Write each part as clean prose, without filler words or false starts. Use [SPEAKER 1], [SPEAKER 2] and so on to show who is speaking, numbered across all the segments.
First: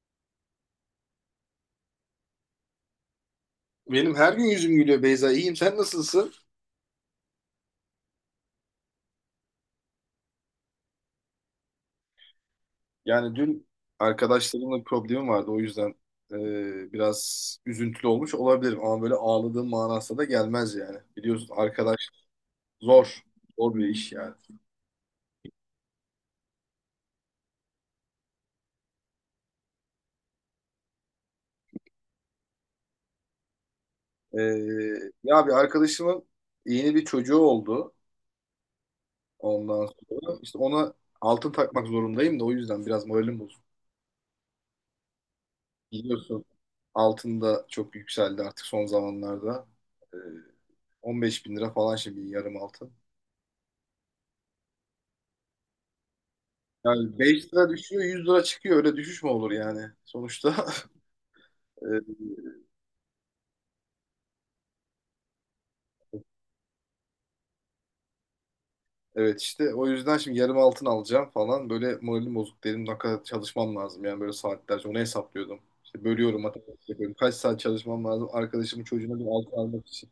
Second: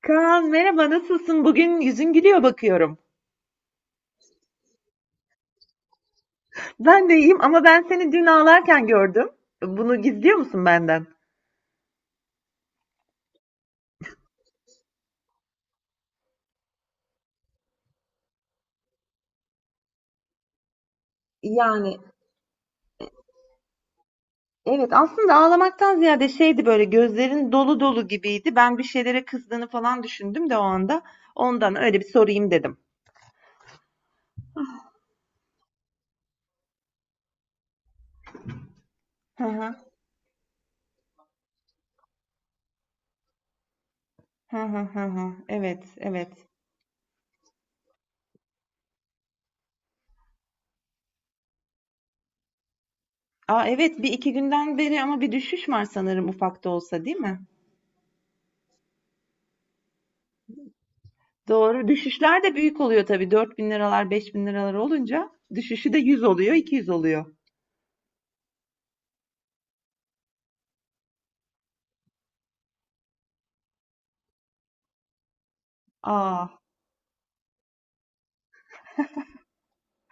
[SPEAKER 1] Kaan merhaba nasılsın? Bugün yüzün gülüyor bakıyorum.
[SPEAKER 2] Benim her gün yüzüm gülüyor Beyza. İyiyim. Sen nasılsın?
[SPEAKER 1] Ben de iyiyim ama ben seni dün ağlarken gördüm. Bunu gizliyor musun benden?
[SPEAKER 2] Yani dün arkadaşlarımla bir problemim vardı. O yüzden biraz üzüntülü olmuş olabilirim. Ama böyle ağladığım manasına da gelmez yani. Biliyorsun
[SPEAKER 1] Yani
[SPEAKER 2] arkadaş zor. Zor bir iş yani.
[SPEAKER 1] evet aslında ağlamaktan ziyade şeydi böyle gözlerin dolu dolu gibiydi. Ben bir şeylere kızdığını falan düşündüm de o anda. Ondan öyle bir sorayım dedim.
[SPEAKER 2] E, Ya bir arkadaşımın yeni bir çocuğu oldu.
[SPEAKER 1] Hı hı.
[SPEAKER 2] Ondan sonra işte ona altın takmak zorundayım da o yüzden biraz moralim bozuk.
[SPEAKER 1] Hı hı hı hı. Evet,
[SPEAKER 2] Biliyorsun
[SPEAKER 1] evet.
[SPEAKER 2] altın da çok yükseldi artık son zamanlarda. E, 15 bin lira falan şimdi yarım altın.
[SPEAKER 1] Aa evet bir iki günden beri ama bir düşüş var sanırım ufak da olsa değil
[SPEAKER 2] Yani
[SPEAKER 1] mi?
[SPEAKER 2] 5 lira düşüyor, 100 lira çıkıyor, öyle düşüş mü olur yani sonuçta.
[SPEAKER 1] Doğru.
[SPEAKER 2] e,
[SPEAKER 1] Düşüşler de büyük oluyor tabii. Dört bin liralar, 5.000 liralar olunca düşüşü de 100 oluyor, 200 oluyor.
[SPEAKER 2] evet işte, o yüzden şimdi yarım altın alacağım falan, böyle moralim bozuk dedim. Ne kadar çalışmam lazım yani, böyle saatlerce onu hesaplıyordum İşte, bölüyorum,
[SPEAKER 1] Aa,
[SPEAKER 2] matematik yapıyorum, kaç saat çalışmam lazım arkadaşımın çocuğuna bir altın almak için.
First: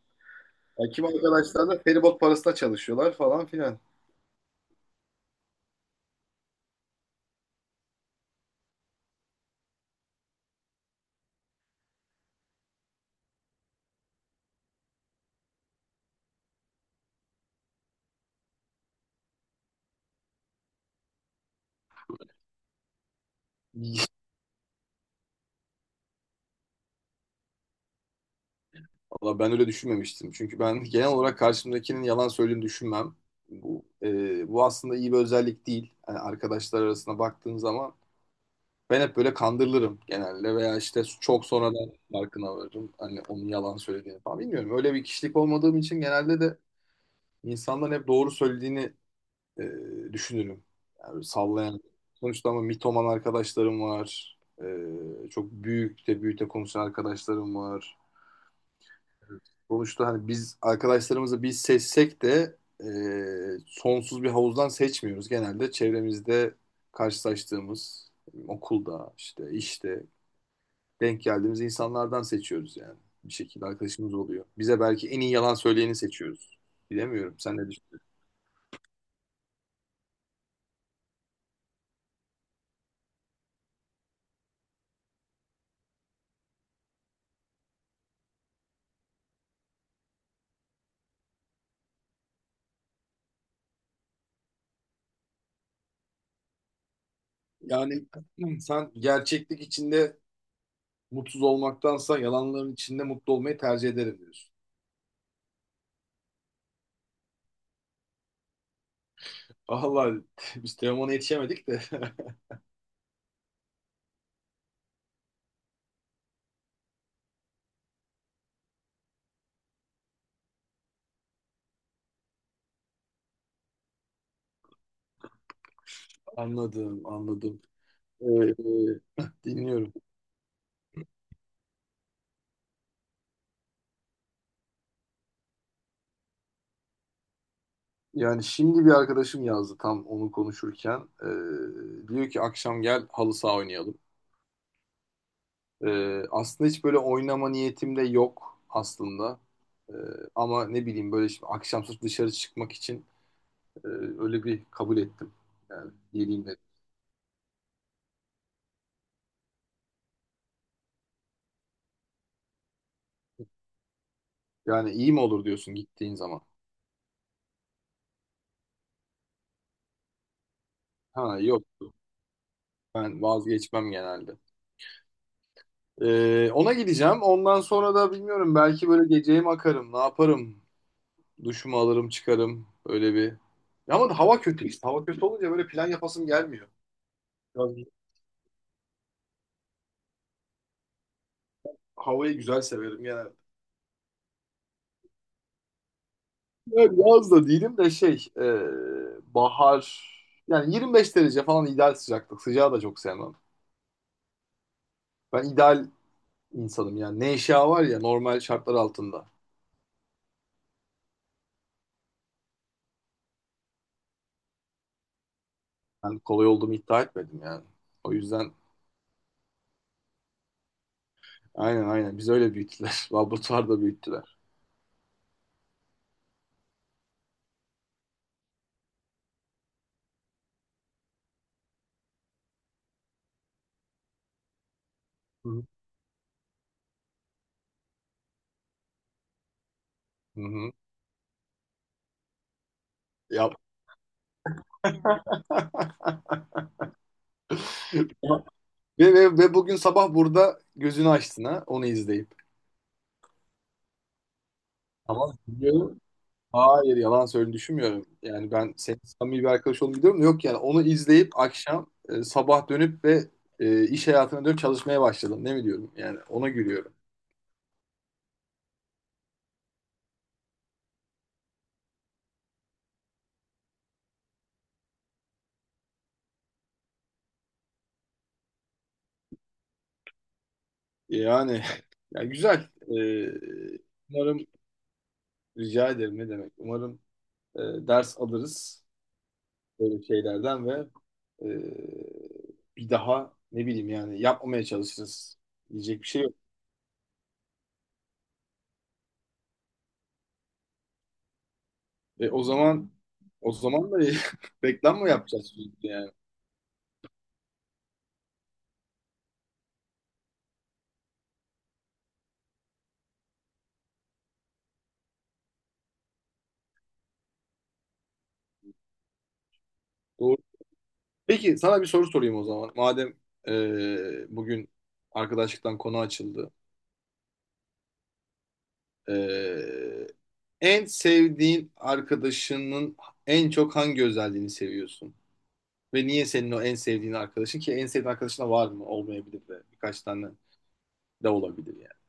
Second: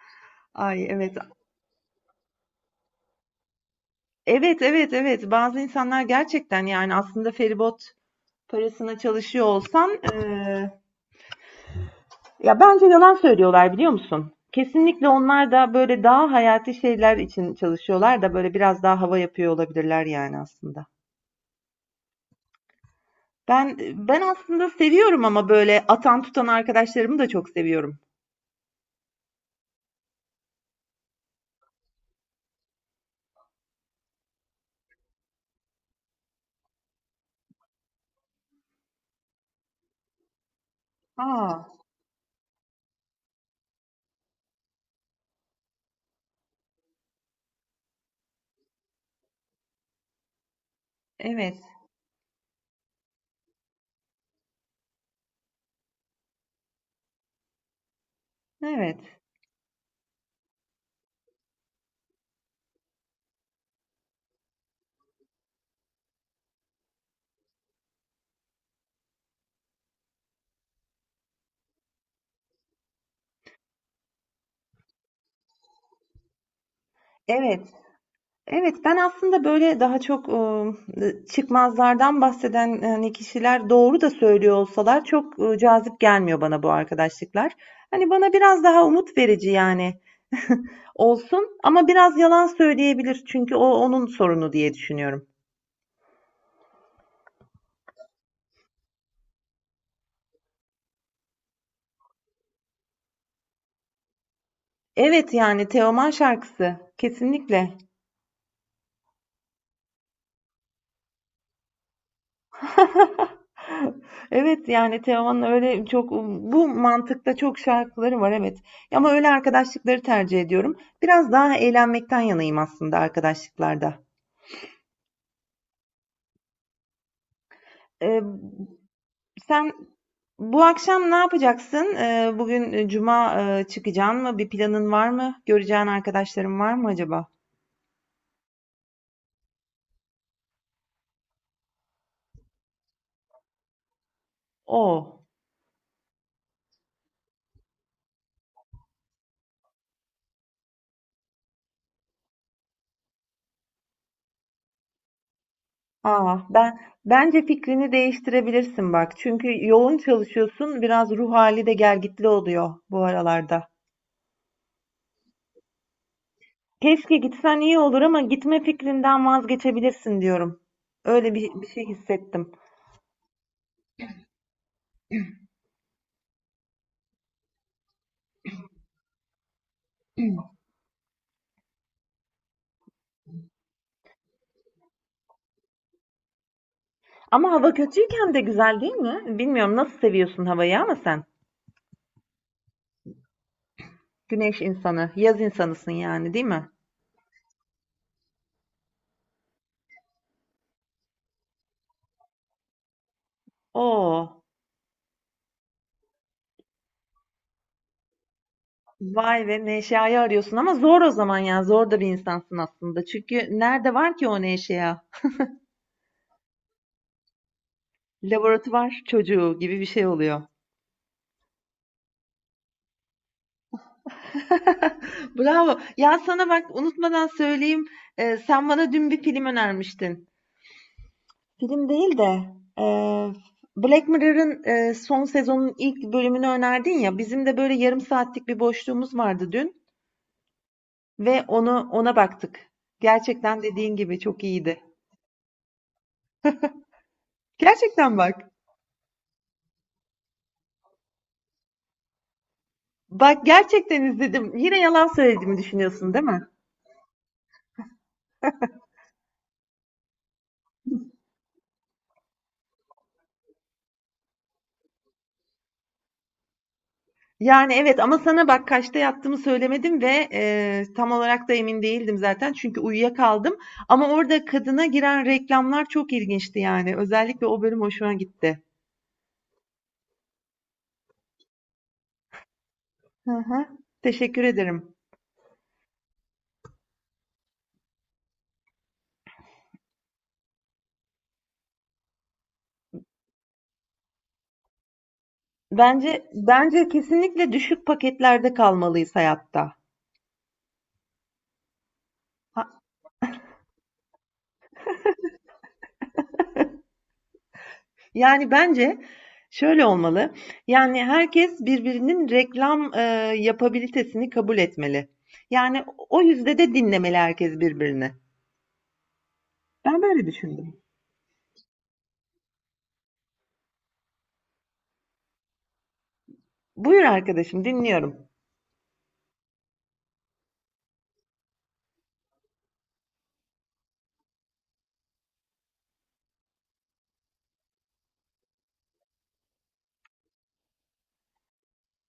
[SPEAKER 1] ay
[SPEAKER 2] Ya kim,
[SPEAKER 1] evet.
[SPEAKER 2] arkadaşlar da feribot parasına çalışıyorlar falan filan.
[SPEAKER 1] Evet, evet, evet. Bazı insanlar gerçekten yani aslında feribot parasına çalışıyor olsan ya bence yalan söylüyorlar biliyor musun? Kesinlikle onlar da böyle daha hayati şeyler için çalışıyorlar da böyle biraz daha hava yapıyor olabilirler yani aslında. Ben ben aslında seviyorum ama böyle atan tutan arkadaşlarımı da çok seviyorum.
[SPEAKER 2] Valla ben öyle düşünmemiştim. Çünkü ben genel olarak karşımdakinin yalan söylediğini düşünmem. Bu aslında iyi bir özellik değil. Yani arkadaşlar arasına baktığın zaman ben hep böyle kandırılırım genelde, veya işte çok
[SPEAKER 1] Aa,
[SPEAKER 2] sonradan farkına varırım. Hani onun yalan söylediğini falan bilmiyorum. Öyle bir kişilik olmadığım için genelde de insanların hep doğru söylediğini e, düşünürüm. Yani
[SPEAKER 1] evet.
[SPEAKER 2] sallayan. Sonuçta ama mitoman arkadaşlarım var. Çok büyük de büyük de konuşan arkadaşlarım var.
[SPEAKER 1] Evet.
[SPEAKER 2] Sonuçta hani biz arkadaşlarımızı biz seçsek de sonsuz bir havuzdan seçmiyoruz. Genelde çevremizde karşılaştığımız, okulda işte, denk geldiğimiz insanlardan seçiyoruz yani. Bir şekilde arkadaşımız oluyor. Bize belki en iyi yalan söyleyeni seçiyoruz. Bilemiyorum. Sen ne
[SPEAKER 1] Evet.
[SPEAKER 2] düşünüyorsun?
[SPEAKER 1] Evet, ben aslında böyle daha çok çıkmazlardan bahseden, hani, kişiler doğru da söylüyor olsalar çok, cazip gelmiyor bana bu arkadaşlıklar. Hani, bana biraz daha umut verici, yani, olsun ama biraz yalan söyleyebilir çünkü o onun sorunu diye düşünüyorum.
[SPEAKER 2] Yani sen gerçeklik içinde mutsuz olmaktansa yalanların içinde mutlu olmayı tercih ederim diyorsun.
[SPEAKER 1] Evet, yani, Teoman şarkısı. Kesinlikle.
[SPEAKER 2] Allah, biz Teoman'a yetişemedik de.
[SPEAKER 1] Evet, yani Teoman'ın öyle çok bu mantıkta çok şarkıları var evet. Ama öyle arkadaşlıkları tercih ediyorum. Biraz daha eğlenmekten yanayım aslında arkadaşlıklarda.
[SPEAKER 2] Anladım, anladım.
[SPEAKER 1] Ee,
[SPEAKER 2] Ee,
[SPEAKER 1] sen
[SPEAKER 2] Dinliyorum.
[SPEAKER 1] bu akşam ne yapacaksın? Bugün cuma çıkacaksın mı? Bir planın var mı? Göreceğin arkadaşların var mı acaba?
[SPEAKER 2] Yani şimdi bir arkadaşım yazdı tam onu konuşurken. Diyor ki akşam gel halı saha oynayalım.
[SPEAKER 1] Oo.
[SPEAKER 2] Aslında hiç böyle oynama niyetim de yok aslında. Ee, Ama ne bileyim, böyle şimdi akşam sırf dışarı çıkmak için e, öyle bir kabul ettim. Yani
[SPEAKER 1] Aa,
[SPEAKER 2] geleyim dedim.
[SPEAKER 1] bence fikrini değiştirebilirsin bak. Çünkü yoğun çalışıyorsun. Biraz ruh hali de gelgitli oluyor bu aralarda.
[SPEAKER 2] Yani iyi mi olur diyorsun gittiğin zaman?
[SPEAKER 1] Keşke gitsen iyi olur ama gitme fikrinden vazgeçebilirsin diyorum. Öyle
[SPEAKER 2] Ha
[SPEAKER 1] bir şey
[SPEAKER 2] yoktu.
[SPEAKER 1] hissettim.
[SPEAKER 2] Ben vazgeçmem genelde. Ona gideceğim. Ondan sonra da bilmiyorum, belki böyle geceye mi akarım, ne yaparım? Duşumu alırım, çıkarım. Öyle bir. Ya ama hava kötü işte. Hava kötü olunca böyle plan yapasım gelmiyor.
[SPEAKER 1] Ama
[SPEAKER 2] Biraz
[SPEAKER 1] hava kötüyken de güzel değil mi? Bilmiyorum nasıl seviyorsun havayı ama sen.
[SPEAKER 2] havayı güzel severim yani.
[SPEAKER 1] Güneş insanı, yaz insanısın yani değil mi?
[SPEAKER 2] Yani yaz da değilim de şey, bahar yani, 25 derece falan ideal sıcaklık. Sıcağı da çok sevmem.
[SPEAKER 1] Oo,
[SPEAKER 2] Ben ideal insanım yani. Neşe var ya, normal şartlar altında.
[SPEAKER 1] vay ve neşeyi arıyorsun ama zor o zaman ya. Zor da bir insansın aslında. Çünkü nerede var ki o neşeya?
[SPEAKER 2] Ben kolay olduğumu iddia etmedim yani. O yüzden,
[SPEAKER 1] Laboratuvar çocuğu gibi bir şey oluyor.
[SPEAKER 2] aynen aynen, biz öyle büyüttüler. Laboratuvarda büyüttüler.
[SPEAKER 1] Bravo. Ya sana bak unutmadan söyleyeyim. Sen bana dün bir film önermiştin. Film değil de eee, Black Mirror'ın son
[SPEAKER 2] Hı hı.
[SPEAKER 1] sezonun ilk bölümünü önerdin ya. Bizim de böyle yarım saatlik bir boşluğumuz vardı dün
[SPEAKER 2] Hı hı.
[SPEAKER 1] ve onu ona baktık.
[SPEAKER 2] Ya,
[SPEAKER 1] Gerçekten dediğin gibi çok iyiydi. Gerçekten bak.
[SPEAKER 2] ve bugün sabah burada gözünü açtın ha, onu izleyip.
[SPEAKER 1] Bak gerçekten izledim. Yine yalan
[SPEAKER 2] Tamam.
[SPEAKER 1] söylediğimi düşünüyorsun değil mi?
[SPEAKER 2] Hayır, yalan söyle düşünmüyorum. Yani ben senin samimi bir arkadaş olduğunu biliyorum da. Yok yani, onu izleyip akşam, sabah dönüp ve iş hayatına dönüp çalışmaya başladım. Ne mi diyorum? Yani ona gülüyorum.
[SPEAKER 1] Yani evet ama sana bak kaçta yattığımı söylemedim ve tam olarak da emin değildim zaten çünkü uyuyakaldım. Ama orada kadına giren reklamlar çok ilginçti yani. Özellikle o bölüm hoşuma gitti.
[SPEAKER 2] Yani, yani güzel.
[SPEAKER 1] Hı hı.
[SPEAKER 2] Umarım,
[SPEAKER 1] Teşekkür ederim.
[SPEAKER 2] rica ederim ne demek. Umarım e, ders alırız böyle şeylerden ve e, bir daha ne bileyim yani yapmamaya çalışırız. Diyecek bir şey
[SPEAKER 1] Bence
[SPEAKER 2] yok.
[SPEAKER 1] bence kesinlikle düşük paketlerde kalmalıyız hayatta.
[SPEAKER 2] E, o
[SPEAKER 1] Ha-
[SPEAKER 2] zaman o zaman da reklam mı yapacağız sürekli yani?
[SPEAKER 1] yani bence şöyle olmalı. Yani herkes birbirinin reklam yapabilitesini kabul etmeli. Yani o yüzde de dinlemeli herkes birbirini. Ben böyle
[SPEAKER 2] Doğru.
[SPEAKER 1] düşündüm.
[SPEAKER 2] Peki sana bir soru sorayım o zaman. Madem bugün arkadaşlıktan konu açıldı.
[SPEAKER 1] Buyur arkadaşım, dinliyorum.
[SPEAKER 2] E, En sevdiğin arkadaşının en çok hangi özelliğini seviyorsun? Ve niye senin o en sevdiğin arkadaşın ki? En sevdiğin arkadaşına var mı? Olmayabilir de, birkaç tane de olabilir yani.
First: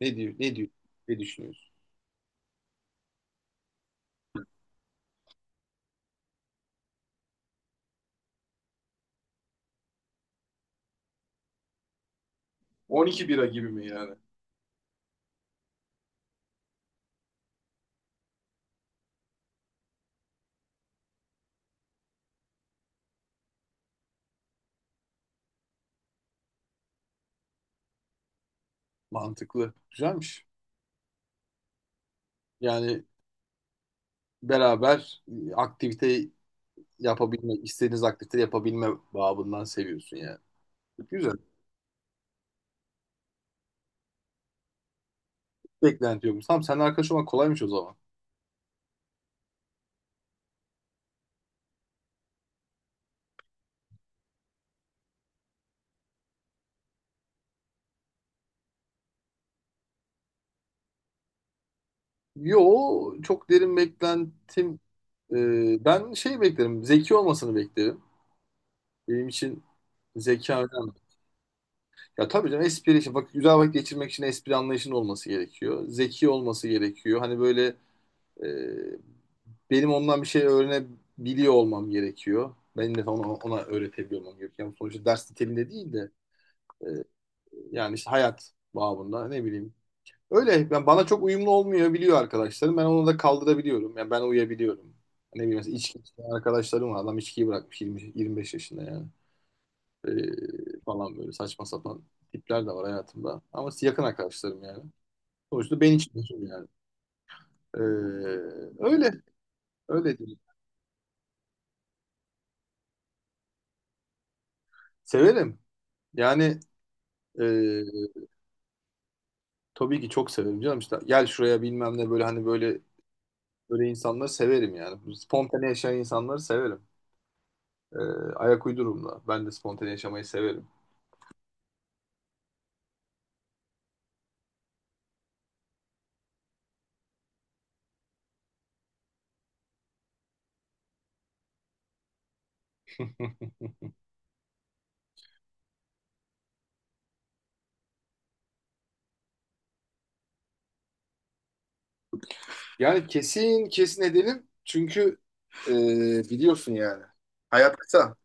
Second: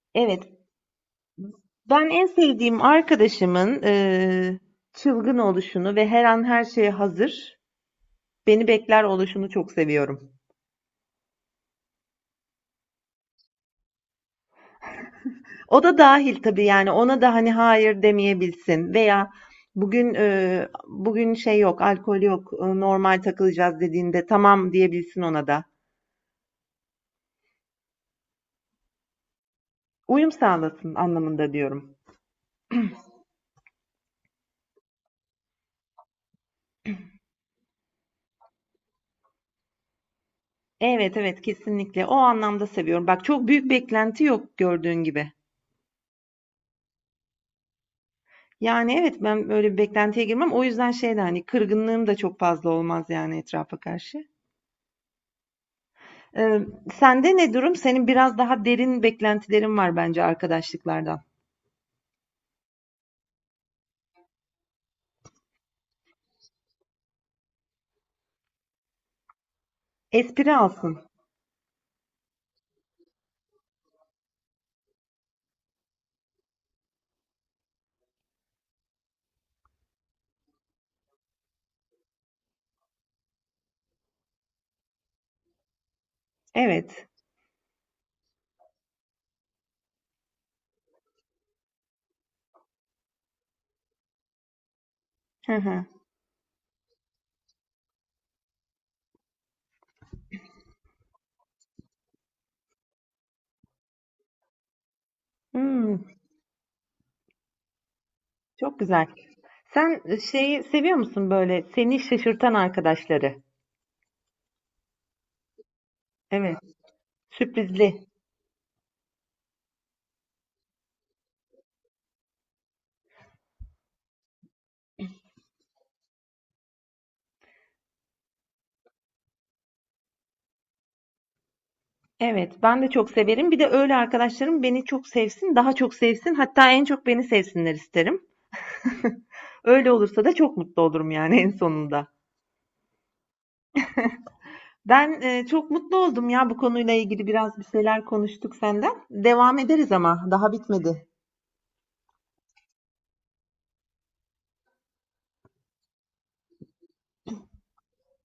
[SPEAKER 2] Ne diyor,
[SPEAKER 1] Evet,
[SPEAKER 2] ne diyor, Ne düşünüyorsun?
[SPEAKER 1] ben en sevdiğim arkadaşımın çılgın oluşunu ve her an her şeye hazır, beni bekler oluşunu çok seviyorum.
[SPEAKER 2] 12 bira gibi mi yani?
[SPEAKER 1] O da dahil tabii, yani, ona da, hani, hayır demeyebilsin veya bugün, şey yok, alkol yok, normal takılacağız dediğinde tamam diyebilsin ona da.
[SPEAKER 2] Mantıklı.
[SPEAKER 1] Uyum
[SPEAKER 2] Güzelmiş.
[SPEAKER 1] sağlasın anlamında diyorum.
[SPEAKER 2] Yani beraber aktivite yapabilme, istediğiniz aktivite yapabilme babından seviyorsun yani.
[SPEAKER 1] Evet,
[SPEAKER 2] Güzel.
[SPEAKER 1] evet, kesinlikle. O anlamda seviyorum. Bak çok büyük beklenti yok gördüğün gibi.
[SPEAKER 2] Beklenti yokmuş. Tamam, seninle arkadaş olmak kolaymış o zaman.
[SPEAKER 1] Yani, evet, ben böyle bir beklentiye girmem. O yüzden şey de, hani, kırgınlığım da çok fazla olmaz, yani, etrafa karşı. Eee, sende ne durum? Senin biraz daha derin beklentilerin var bence arkadaşlıklardan.
[SPEAKER 2] Yo, çok derin beklentim. Ben şey beklerim. Zeki olmasını beklerim. Benim için
[SPEAKER 1] Espri
[SPEAKER 2] zeka önemli.
[SPEAKER 1] alsın.
[SPEAKER 2] Ya tabii canım, espri için. Bak, güzel vakit geçirmek için espri anlayışının olması gerekiyor. Zeki olması gerekiyor. Hani böyle, e, benim ondan bir şey öğrenebiliyor olmam gerekiyor. Benim de ona, öğretebiliyor olmam gerekiyor. Yani sonuçta ders niteliğinde değil de, e,
[SPEAKER 1] Evet.
[SPEAKER 2] yani işte hayat babında ne bileyim. Öyle yani, bana çok uyumlu olmuyor biliyor arkadaşlarım. Ben onu da kaldırabiliyorum. Yani ben uyuyabiliyorum. Ne
[SPEAKER 1] Hı
[SPEAKER 2] bileyim, mesela
[SPEAKER 1] hı.
[SPEAKER 2] içki içen arkadaşlarım var. Adam içkiyi bırakmış 20, 25 yaşında yani. Falan böyle saçma sapan tipler de var hayatımda. Ama yakın arkadaşlarım yani. Sonuçta ben
[SPEAKER 1] Hımm,
[SPEAKER 2] içmiyorum yani. Ee,
[SPEAKER 1] çok güzel.
[SPEAKER 2] Öyle.
[SPEAKER 1] Sen,
[SPEAKER 2] Öyle değil.
[SPEAKER 1] şeyi seviyor musun, böyle, seni şaşırtan arkadaşları?
[SPEAKER 2] Severim.
[SPEAKER 1] Evet,
[SPEAKER 2] Yani e,
[SPEAKER 1] sürprizli.
[SPEAKER 2] tabii ki çok severim canım işte. Gel şuraya, bilmem ne, böyle hani, böyle böyle insanları severim yani. Spontane yaşayan insanları severim. Ee, Ayak uydururum da. Ben de spontane yaşamayı severim.
[SPEAKER 1] Evet, ben de çok severim. Bir de öyle arkadaşlarım beni çok sevsin, daha çok sevsin, hatta en çok beni sevsinler isterim. Öyle olursa da çok mutlu olurum yani en sonunda. Ben, çok mutlu oldum ya bu konuyla ilgili biraz bir şeyler konuştuk senden. Devam ederiz ama daha bitmedi.
[SPEAKER 2] Yani kesin kesin edelim. Çünkü e, biliyorsun yani. Hayat kısa.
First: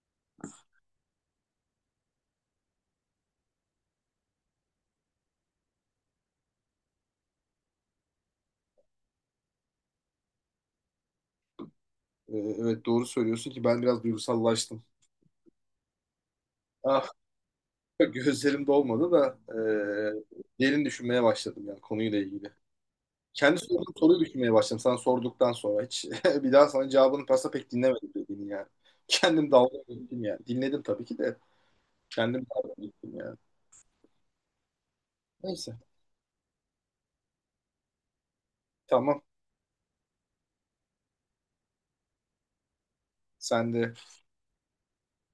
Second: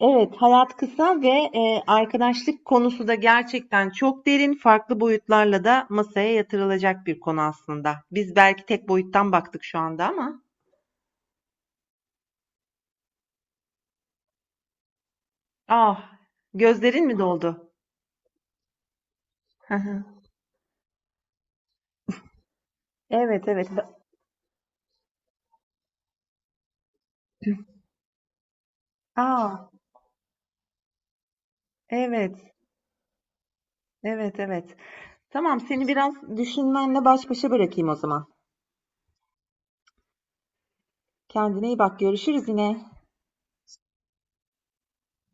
[SPEAKER 1] Evet, hayat kısa ve arkadaşlık konusu da gerçekten çok derin, farklı boyutlarla da masaya yatırılacak bir konu aslında. Biz belki tek boyuttan baktık şu anda ama.
[SPEAKER 2] Evet doğru söylüyorsun ki, ben biraz duygusallaştım.
[SPEAKER 1] Ah, gözlerin
[SPEAKER 2] Ah,
[SPEAKER 1] mi doldu?
[SPEAKER 2] gözlerim dolmadı da
[SPEAKER 1] Hı.
[SPEAKER 2] derin düşünmeye başladım yani konuyla ilgili.
[SPEAKER 1] Evet,
[SPEAKER 2] Kendi
[SPEAKER 1] evet.
[SPEAKER 2] sorduğum soruyu düşünmeye başladım sana sorduktan sonra. Hiç bir daha sana cevabını pasa pek dinlemedim dediğini yani. Kendim
[SPEAKER 1] Aa,
[SPEAKER 2] dalga geçtim yani. Dinledim tabii ki de, kendim
[SPEAKER 1] evet,
[SPEAKER 2] dalga geçtim yani.
[SPEAKER 1] evet, evet. Tamam,
[SPEAKER 2] Neyse,
[SPEAKER 1] seni biraz düşünmenle baş başa bırakayım o zaman.
[SPEAKER 2] tamam.
[SPEAKER 1] Kendine iyi bak, görüşürüz yine.
[SPEAKER 2] Sen de